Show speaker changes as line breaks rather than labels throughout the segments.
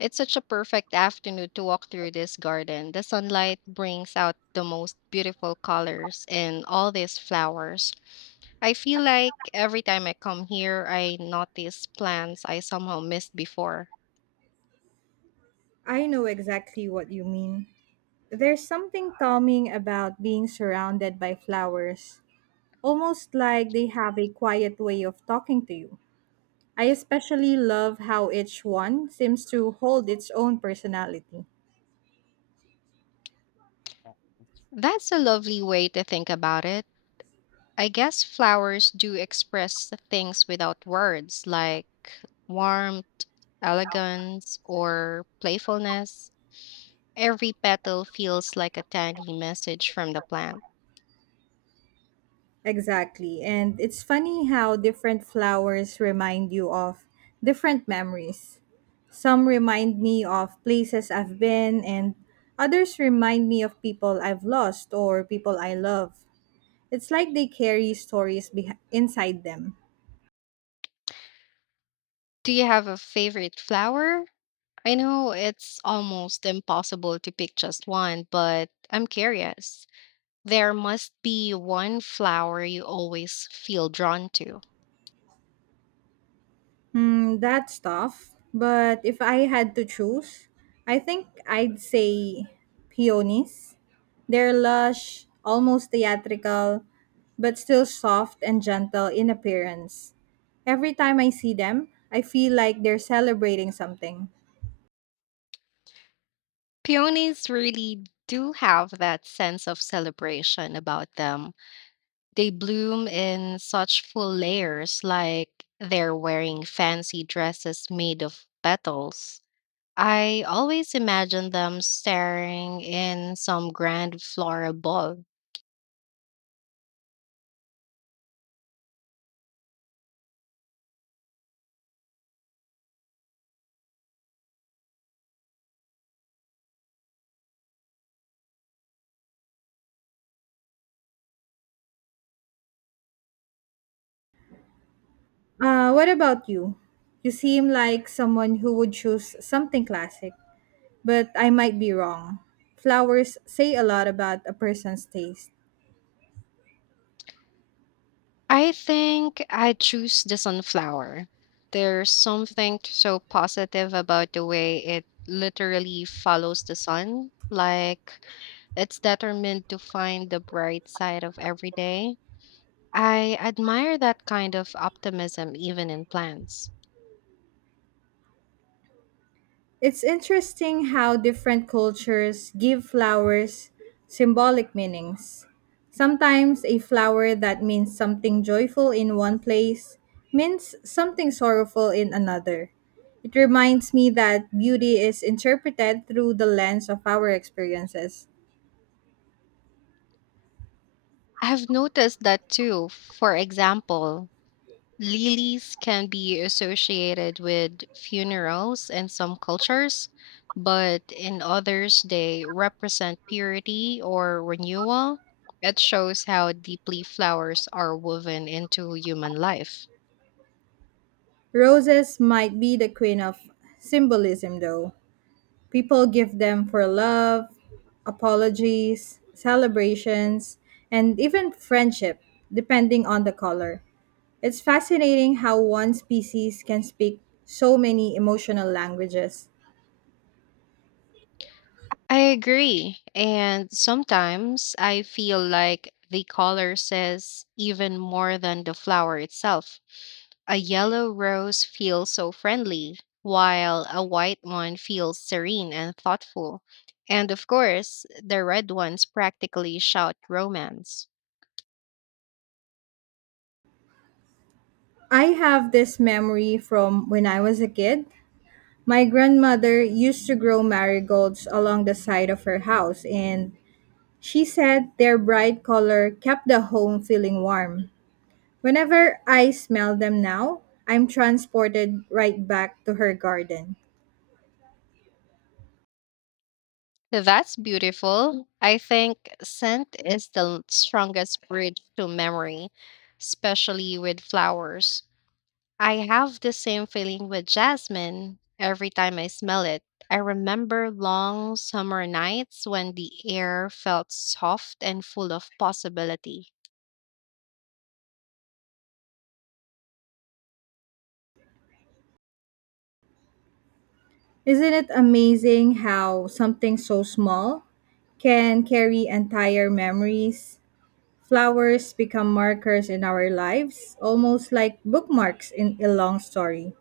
It's such a perfect afternoon to walk through this garden. The sunlight brings out the most beautiful colors and all these flowers. I feel like every time I come here, I notice plants I somehow missed before.
I know exactly what you mean. There's something calming about being surrounded by flowers, almost like they have a quiet way of talking to you. I especially love how each one seems to hold its own personality.
That's a lovely way to think about it. I guess flowers do express things without words, like warmth, elegance, or playfulness. Every petal feels like a tiny message from the plant.
Exactly, and it's funny how different flowers remind you of different memories. Some remind me of places I've been, and others remind me of people I've lost or people I love. It's like they carry inside them.
Do you have a favorite flower? I know it's almost impossible to pick just one, but I'm curious. There must be one flower you always feel drawn to.
Hmm, that's tough. But if I had to choose, I think I'd say peonies. They're lush, almost theatrical, but still soft and gentle in appearance. Every time I see them, I feel like they're celebrating something.
Peonies really do have that sense of celebration about them. They bloom in such full layers, like they're wearing fancy dresses made of petals. I always imagine them staring in some grand floral ball.
What about you? You seem like someone who would choose something classic. But I might be wrong. Flowers say a lot about a person's taste.
I think I choose the sunflower. There's something so positive about the way it literally follows the sun. Like it's determined to find the bright side of every day. I admire that kind of optimism even in plants.
It's interesting how different cultures give flowers symbolic meanings. Sometimes a flower that means something joyful in one place means something sorrowful in another. It reminds me that beauty is interpreted through the lens of our experiences.
I've noticed that too. For example, lilies can be associated with funerals in some cultures, but in others, they represent purity or renewal. It shows how deeply flowers are woven into human life.
Roses might be the queen of symbolism, though. People give them for love, apologies, celebrations, and even friendship, depending on the color. It's fascinating how one species can speak so many emotional languages.
I agree. And sometimes I feel like the color says even more than the flower itself. A yellow rose feels so friendly, while a white one feels serene and thoughtful. And of course, the red ones practically shout romance.
I have this memory from when I was a kid. My grandmother used to grow marigolds along the side of her house, and she said their bright color kept the home feeling warm. Whenever I smell them now, I'm transported right back to her garden.
That's beautiful. I think scent is the strongest bridge to memory, especially with flowers. I have the same feeling with jasmine. Every time I smell it, I remember long summer nights when the air felt soft and full of possibility.
Isn't it amazing how something so small can carry entire memories? Flowers become markers in our lives, almost like bookmarks in a long story.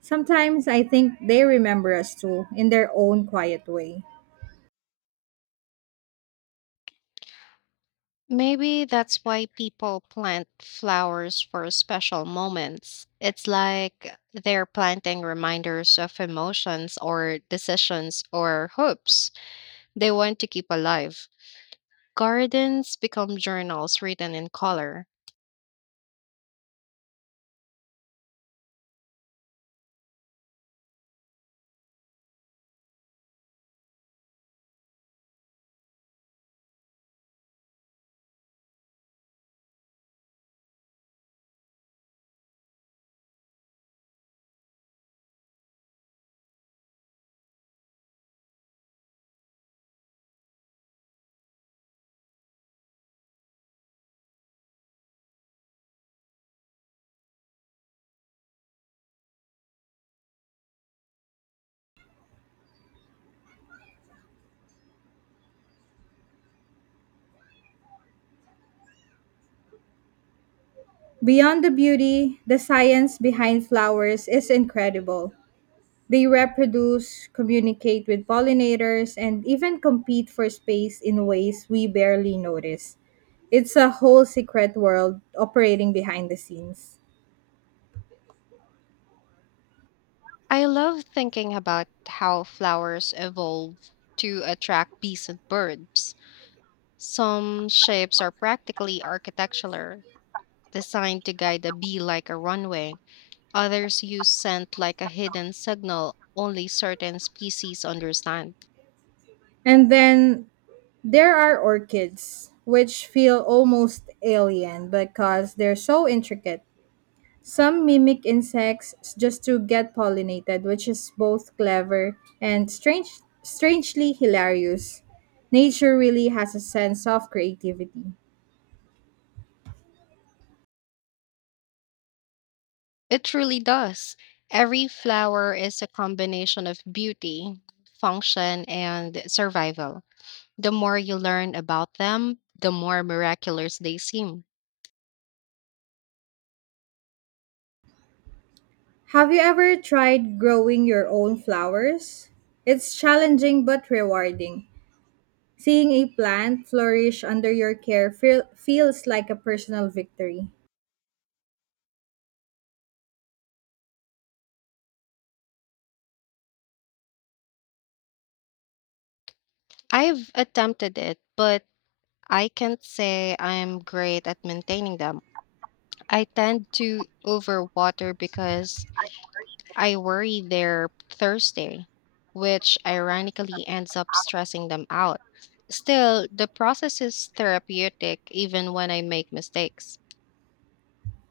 Sometimes I think they remember us too, in their own quiet way.
Maybe that's why people plant flowers for special moments. It's like they're planting reminders of emotions or decisions or hopes they want to keep alive. Gardens become journals written in color.
Beyond the beauty, the science behind flowers is incredible. They reproduce, communicate with pollinators, and even compete for space in ways we barely notice. It's a whole secret world operating behind the scenes.
I love thinking about how flowers evolve to attract bees and birds. Some shapes are practically architectural, designed to guide a bee like a runway. Others use scent like a hidden signal only certain species understand.
And then there are orchids, which feel almost alien because they're so intricate. Some mimic insects just to get pollinated, which is both clever and strangely hilarious. Nature really has a sense of creativity.
It truly does. Every flower is a combination of beauty, function, and survival. The more you learn about them, the more miraculous they seem.
Have you ever tried growing your own flowers? It's challenging but rewarding. Seeing a plant flourish under your care feels like a personal victory.
I've attempted it, but I can't say I'm great at maintaining them. I tend to overwater because I worry they're thirsty, which ironically ends up stressing them out. Still, the process is therapeutic even when I make mistakes.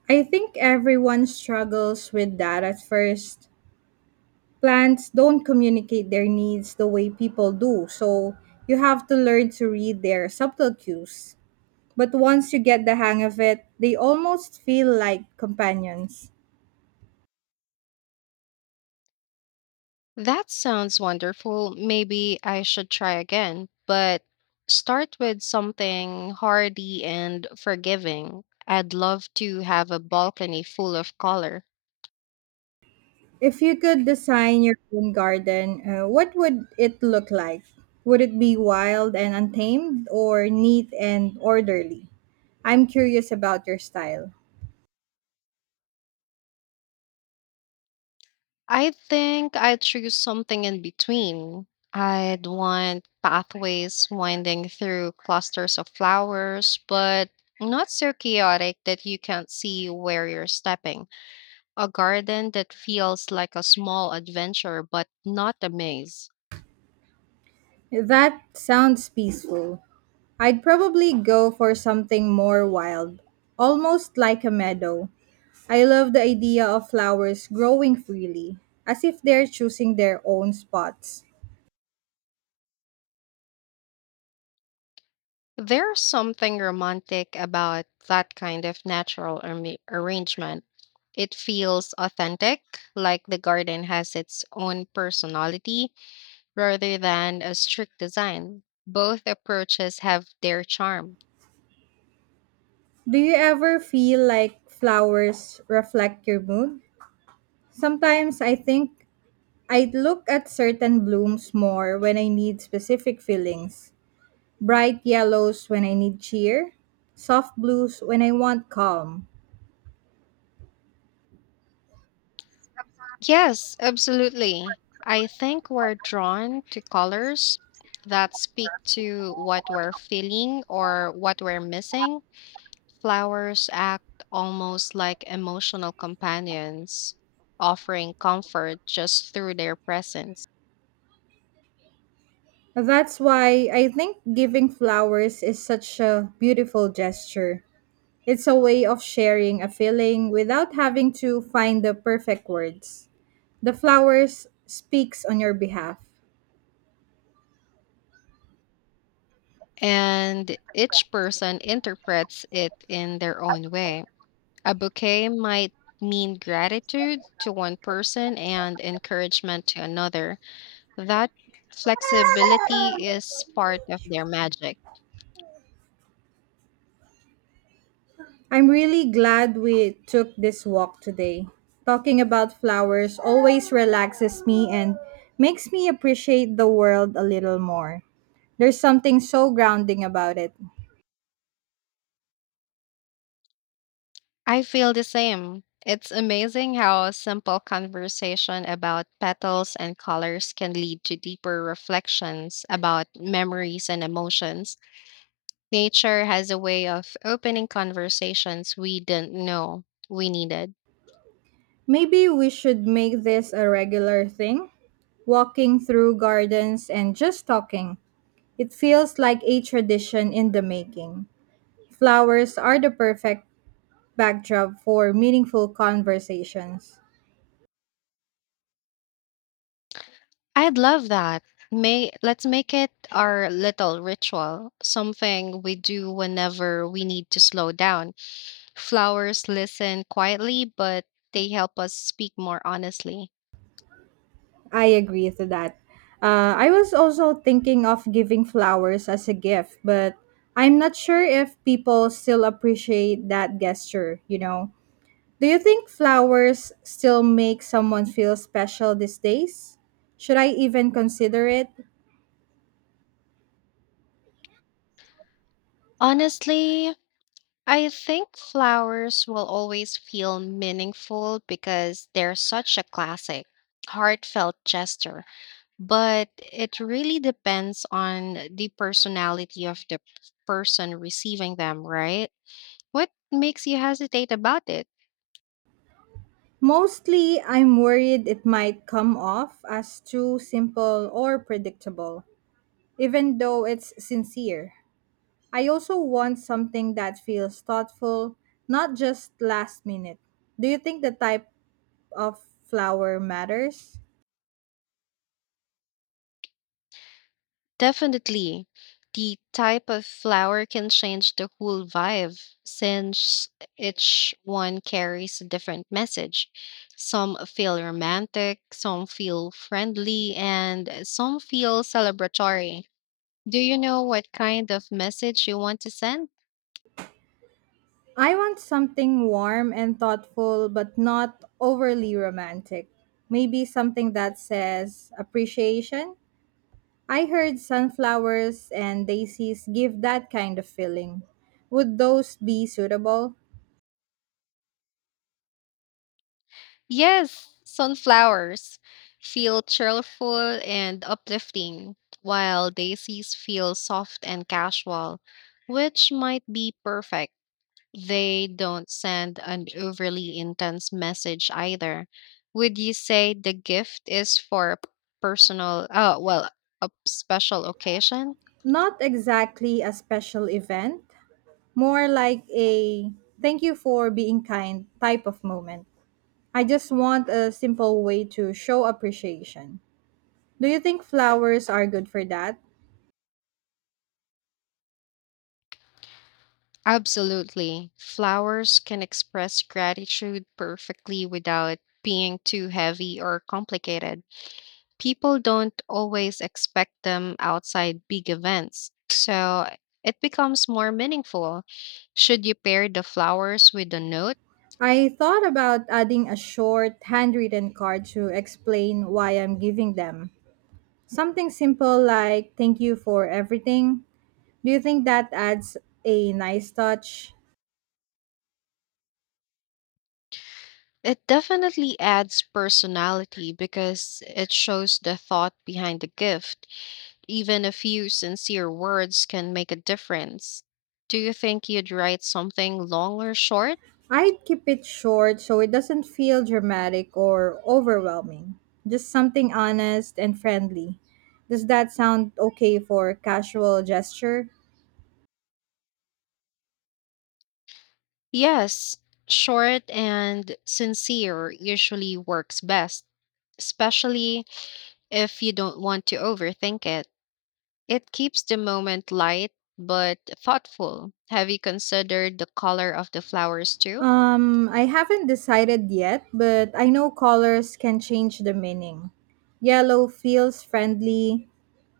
I think everyone struggles with that at first. Plants don't communicate their needs the way people do, so you have to learn to read their subtle cues. But once you get the hang of it, they almost feel like companions.
That sounds wonderful. Maybe I should try again, but start with something hardy and forgiving. I'd love to have a balcony full of color.
If you could design your own garden, what would it look like? Would it be wild and untamed or neat and orderly? I'm curious about your style.
I think I'd choose something in between. I'd want pathways winding through clusters of flowers, but not so chaotic that you can't see where you're stepping. A garden that feels like a small adventure, but not a maze.
That sounds peaceful. I'd probably go for something more wild, almost like a meadow. I love the idea of flowers growing freely, as if they're choosing their own spots.
There's something romantic about that kind of natural arrangement. It feels authentic, like the garden has its own personality rather than a strict design. Both approaches have their charm.
Do you ever feel like flowers reflect your mood? Sometimes I think I look at certain blooms more when I need specific feelings. Bright yellows when I need cheer, soft blues when I want calm.
Yes, absolutely. I think we're drawn to colors that speak to what we're feeling or what we're missing. Flowers act almost like emotional companions, offering comfort just through their presence.
That's why I think giving flowers is such a beautiful gesture. It's a way of sharing a feeling without having to find the perfect words. The flowers speaks on your behalf.
And each person interprets it in their own way. A bouquet might mean gratitude to one person and encouragement to another. That flexibility is part of their magic.
I'm really glad we took this walk today. Talking about flowers always relaxes me and makes me appreciate the world a little more. There's something so grounding about it.
I feel the same. It's amazing how a simple conversation about petals and colors can lead to deeper reflections about memories and emotions. Nature has a way of opening conversations we didn't know we needed.
Maybe we should make this a regular thing walking through gardens and just talking. It feels like a tradition in the making. Flowers are the perfect backdrop for meaningful conversations.
I'd love that. May let's make it our little ritual, something we do whenever we need to slow down. Flowers listen quietly, but they help us speak more honestly.
I agree to that. I was also thinking of giving flowers as a gift, but I'm not sure if people still appreciate that gesture. Do you think flowers still make someone feel special these days? Should I even consider it?
Honestly, I think flowers will always feel meaningful because they're such a classic, heartfelt gesture. But it really depends on the personality of the person receiving them, right? What makes you hesitate about it?
Mostly, I'm worried it might come off as too simple or predictable, even though it's sincere. I also want something that feels thoughtful, not just last minute. Do you think the type of flower matters?
Definitely. The type of flower can change the whole vibe since each one carries a different message. Some feel romantic, some feel friendly, and some feel celebratory. Do you know what kind of message you want to send?
I want something warm and thoughtful, but not overly romantic. Maybe something that says appreciation. I heard sunflowers and daisies give that kind of feeling. Would those be suitable?
Yes, sunflowers feel cheerful and uplifting, while daisies feel soft and casual, which might be perfect. They don't send an overly intense message either. Would you say the gift is for a personal, oh, well, a special occasion?
Not exactly a special event, more like a thank you for being kind type of moment. I just want a simple way to show appreciation. Do you think flowers are good for that?
Absolutely. Flowers can express gratitude perfectly without being too heavy or complicated. People don't always expect them outside big events, so it becomes more meaningful. Should you pair the flowers with a note?
I thought about adding a short handwritten card to explain why I'm giving them. Something simple like thank you for everything. Do you think that adds a nice touch?
It definitely adds personality because it shows the thought behind the gift. Even a few sincere words can make a difference. Do you think you'd write something long or short?
I'd keep it short so it doesn't feel dramatic or overwhelming. Just something honest and friendly. Does that sound okay for casual gesture?
Yes, short and sincere usually works best, especially if you don't want to overthink it. It keeps the moment light but thoughtful. Have you considered the color of the flowers too?
I haven't decided yet, but I know colors can change the meaning. Yellow feels friendly,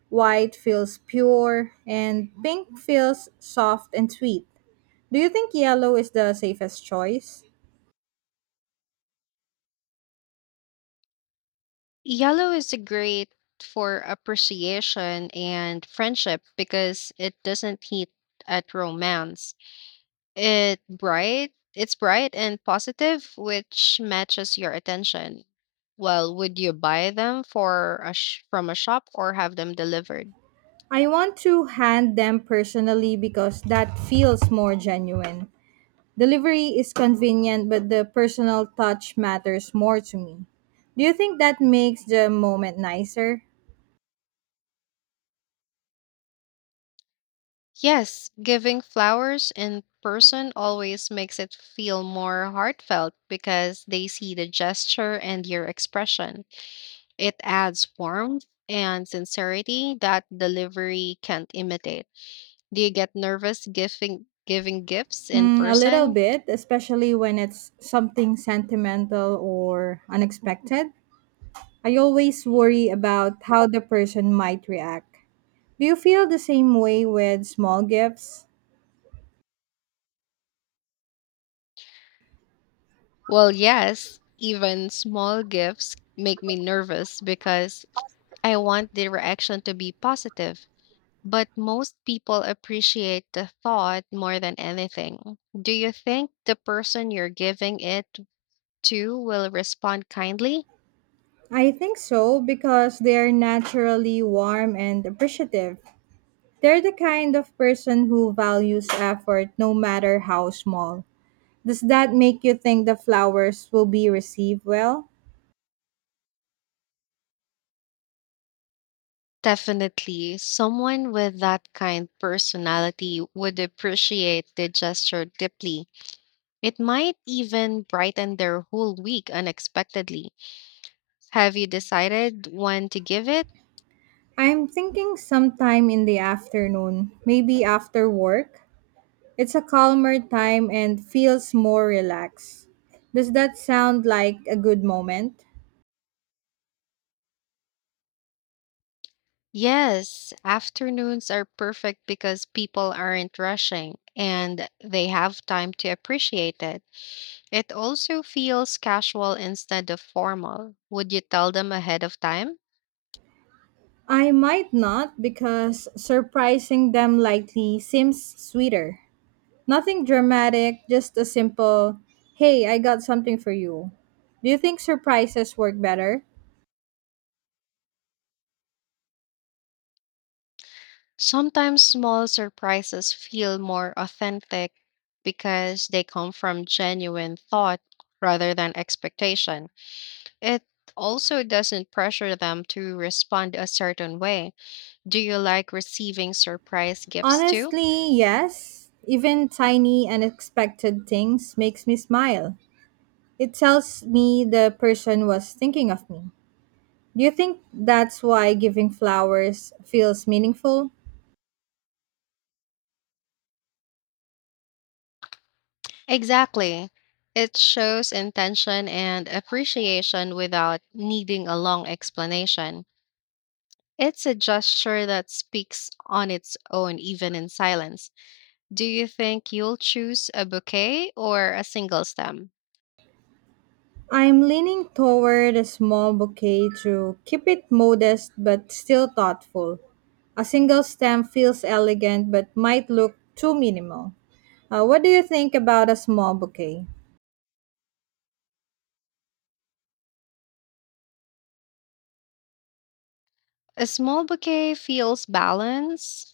white feels pure, and pink feels soft and sweet. Do you think yellow is the safest choice?
Yellow is great for appreciation and friendship because it doesn't hit at romance. It bright, it's bright and positive, which matches your attention. Well, would you buy them for a from a shop or have them delivered?
I want to hand them personally because that feels more genuine. Delivery is convenient, but the personal touch matters more to me. Do you think that makes the moment nicer?
Yes, giving flowers in person always makes it feel more heartfelt because they see the gesture and your expression. It adds warmth and sincerity that delivery can't imitate. Do you get nervous giving gifts in
Hmm, a little
person?
bit, especially when it's something sentimental or unexpected. I always worry about how the person might react. Do you feel the same way with small gifts?
Well, yes, even small gifts make me nervous because I want the reaction to be positive. But most people appreciate the thought more than anything. Do you think the person you're giving it to will respond kindly?
I think so because they are naturally warm and appreciative. They're the kind of person who values effort no matter how small. Does that make you think the flowers will be received well?
Definitely. Someone with that kind personality would appreciate the gesture deeply. It might even brighten their whole week unexpectedly. Have you decided when to give it?
I'm thinking sometime in the afternoon, maybe after work. It's a calmer time and feels more relaxed. Does that sound like a good moment?
Yes, afternoons are perfect because people aren't rushing and they have time to appreciate it. It also feels casual instead of formal. Would you tell them ahead of time?
I might not because surprising them likely seems sweeter. Nothing dramatic, just a simple, hey, I got something for you. Do you think surprises work better?
Sometimes small surprises feel more authentic because they come from genuine thought rather than expectation. It also doesn't pressure them to respond a certain way. Do you like receiving surprise gifts too?
Honestly, yes. Even tiny, unexpected things makes me smile. It tells me the person was thinking of me. Do you think that's why giving flowers feels meaningful?
Exactly. It shows intention and appreciation without needing a long explanation. It's a gesture that speaks on its own, even in silence. Do you think you'll choose a bouquet or a single stem?
I'm leaning toward a small bouquet to keep it modest but still thoughtful. A single stem feels elegant but might look too minimal. What do you think about a small bouquet?
A small bouquet feels balanced,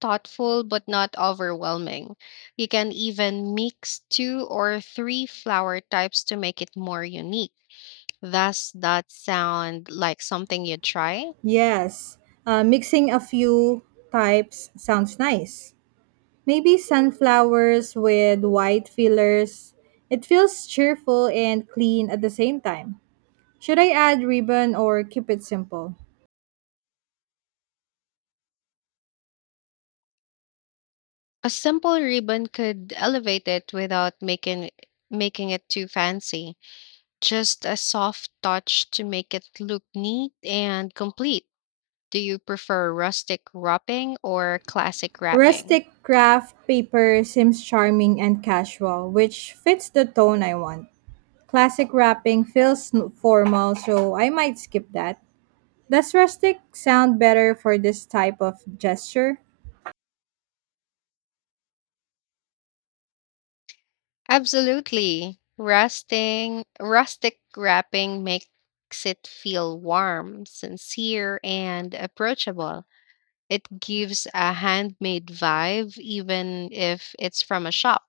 thoughtful, but not overwhelming. You can even mix two or three flower types to make it more unique. Does that sound like something you'd try?
Yes, mixing a few types sounds nice. Maybe sunflowers with white fillers. It feels cheerful and clean at the same time. Should I add ribbon or keep it simple?
A simple ribbon could elevate it without making it too fancy. Just a soft touch to make it look neat and complete. Do you prefer rustic wrapping or classic wrapping?
Rustic craft paper seems charming and casual, which fits the tone I want. Classic wrapping feels n- formal, so I might skip that. Does rustic sound better for this type of gesture?
Absolutely. Rustic wrapping makes it feel warm, sincere, and approachable. It gives a handmade vibe, even if it's from a shop.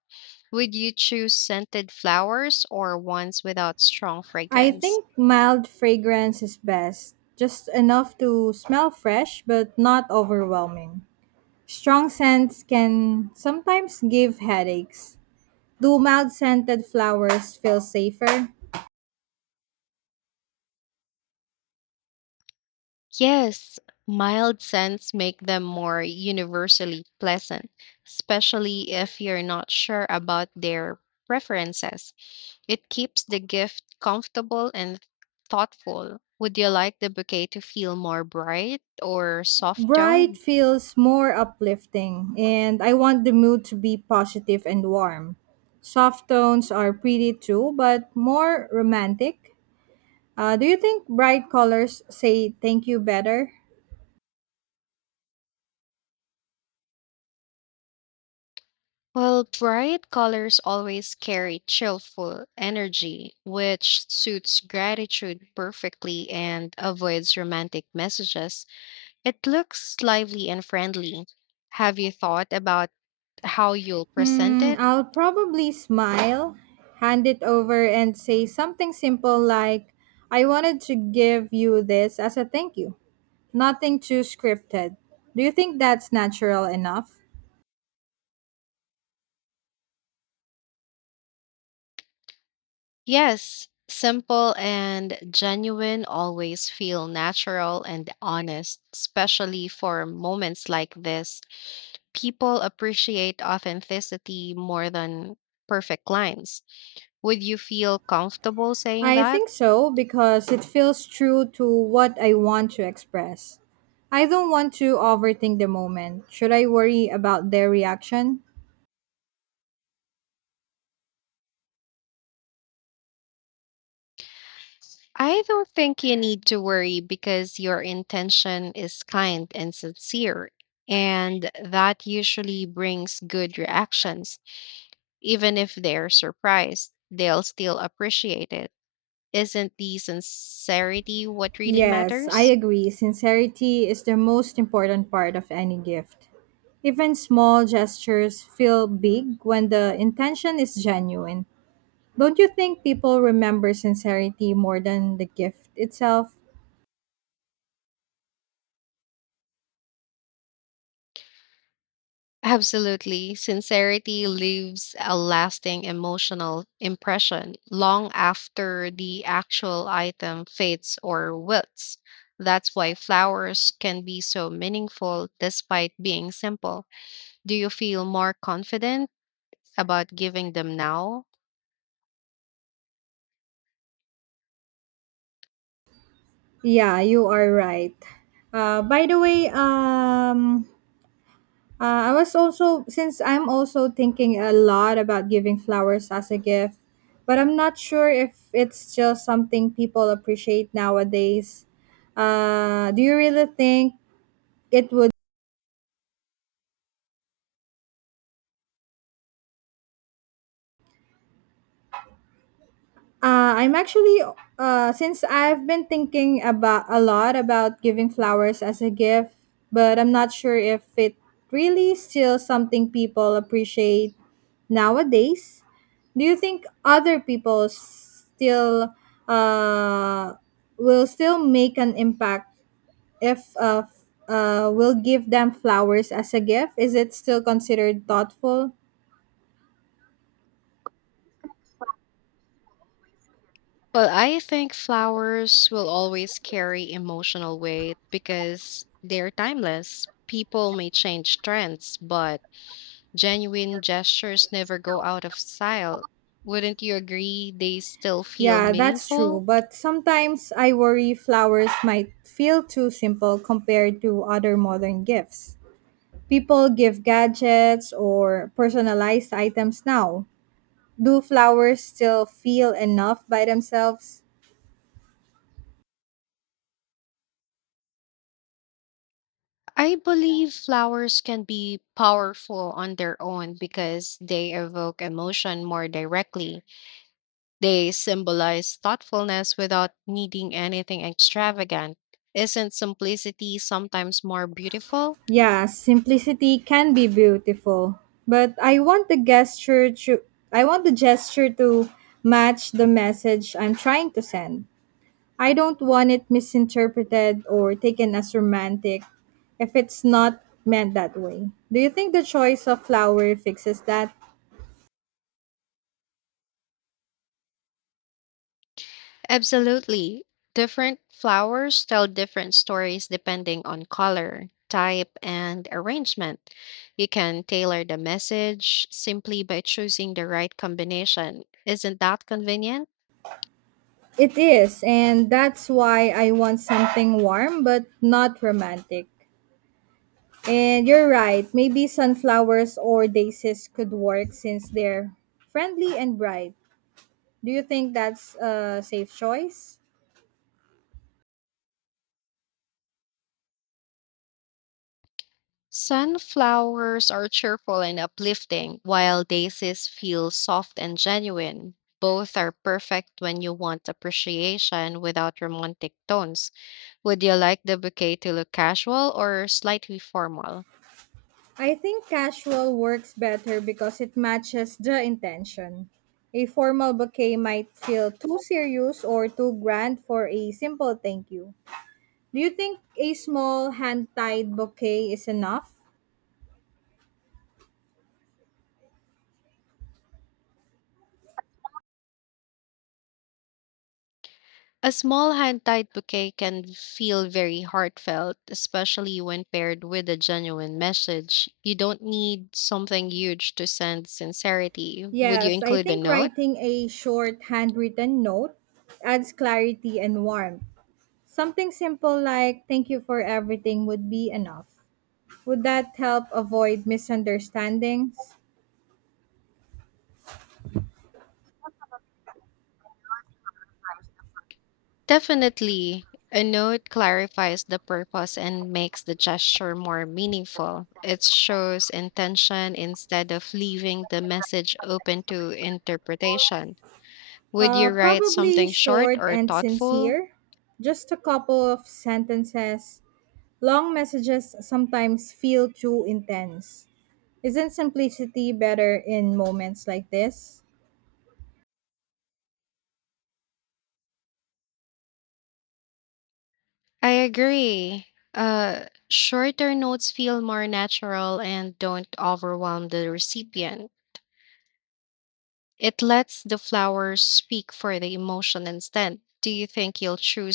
Would you choose scented flowers or ones without strong
I
fragrance?
think mild fragrance is best, just enough to smell fresh but not overwhelming. Strong scents can sometimes give headaches. Do mild scented flowers feel safer?
Yes, mild scents make them more universally pleasant, especially if you're not sure about their preferences. It keeps the gift comfortable and thoughtful. Would you like the bouquet to feel more bright or soft
Bright
toned?
feels more uplifting, and I want the mood to be positive and warm. Soft tones are pretty too, but more romantic. Do you think bright colors say thank you better?
Well, bright colors always carry cheerful energy, which suits gratitude perfectly and avoids romantic messages. It looks lively and friendly. Have you thought about how you'll present
Hmm,
it?
I'll probably smile, hand it over, and say something simple like, I wanted to give you this as a thank you. Nothing too scripted. Do you think that's natural enough?
Yes, simple and genuine always feel natural and honest, especially for moments like this. People appreciate authenticity more than perfect lines. Would you feel comfortable saying
I
that?
think so because it feels true to what I want to express. I don't want to overthink the moment. Should I worry about their reaction?
I don't think you need to worry because your intention is kind and sincere, and that usually brings good reactions. Even if they're surprised, they'll still appreciate it. Isn't the sincerity what really
Yes, I
matters?
agree. Sincerity is the most important part of any gift. Even small gestures feel big when the intention is genuine. Don't you think people remember sincerity more than the gift itself?
Absolutely. Sincerity leaves a lasting emotional impression long after the actual item fades or wilts. That's why flowers can be so meaningful despite being simple. Do you feel more confident about giving them now?
Yeah, you are right. By the way, I was since I'm also thinking a lot about giving flowers as a gift, but I'm not sure if it's just something people appreciate nowadays. Do you really think it would? I'm actually since I've been thinking about a lot about giving flowers as a gift, but I'm not sure if it really still something people appreciate nowadays. Do you think other people still uh, will still make an impact if we'll give them flowers as a gift? Is it still considered thoughtful?
Well, I think flowers will always carry emotional weight because they're timeless. People may change trends, but genuine gestures never go out of style. Wouldn't you agree they still feel
Yeah, that's true.
meaningful?
But sometimes I worry flowers might feel too simple compared to other modern gifts. People give gadgets or personalized items now. Do flowers still feel enough by themselves?
I believe flowers can be powerful on their own because they evoke emotion more directly. They symbolize thoughtfulness without needing anything extravagant. Isn't simplicity sometimes more beautiful?
Yeah, simplicity can be beautiful, but I want the gesture to match the message I'm trying to send. I don't want it misinterpreted or taken as romantic if it's not meant that way. Do you think the choice of flower fixes that?
Absolutely. Different flowers tell different stories depending on color, type, and arrangement. You can tailor the message simply by choosing the right combination. Isn't that convenient?
It is, and that's why I want something warm but not romantic. And you're right, maybe sunflowers or daisies could work since they're friendly and bright. Do you think that's a safe choice?
Sunflowers are cheerful and uplifting, while daisies feel soft and genuine. Both are perfect when you want appreciation without romantic tones. Would you like the bouquet to look casual or slightly formal?
I think casual works better because it matches the intention. A formal bouquet might feel too serious or too grand for a simple thank you. Do you think a small hand-tied bouquet is enough?
A small hand tied bouquet can feel very heartfelt, especially when paired with a genuine message. You don't need something huge to send sincerity. Would you
Yes, I
include a
think
note?
writing a short handwritten note adds clarity and warmth. Something simple like thank you for everything would be enough. Would that help avoid misunderstandings?
Definitely. A note clarifies the purpose and makes the gesture more meaningful. It shows intention instead of leaving the message open to interpretation. Would
Uh,
you write
probably
something short
short
or
and
thoughtful?
sincere. Just a couple of sentences. Long messages sometimes feel too intense. Isn't simplicity better in moments like this?
I agree. Shorter notes feel more natural and don't overwhelm the recipient. It lets the flowers speak for the emotion instead. Do you think you'll choose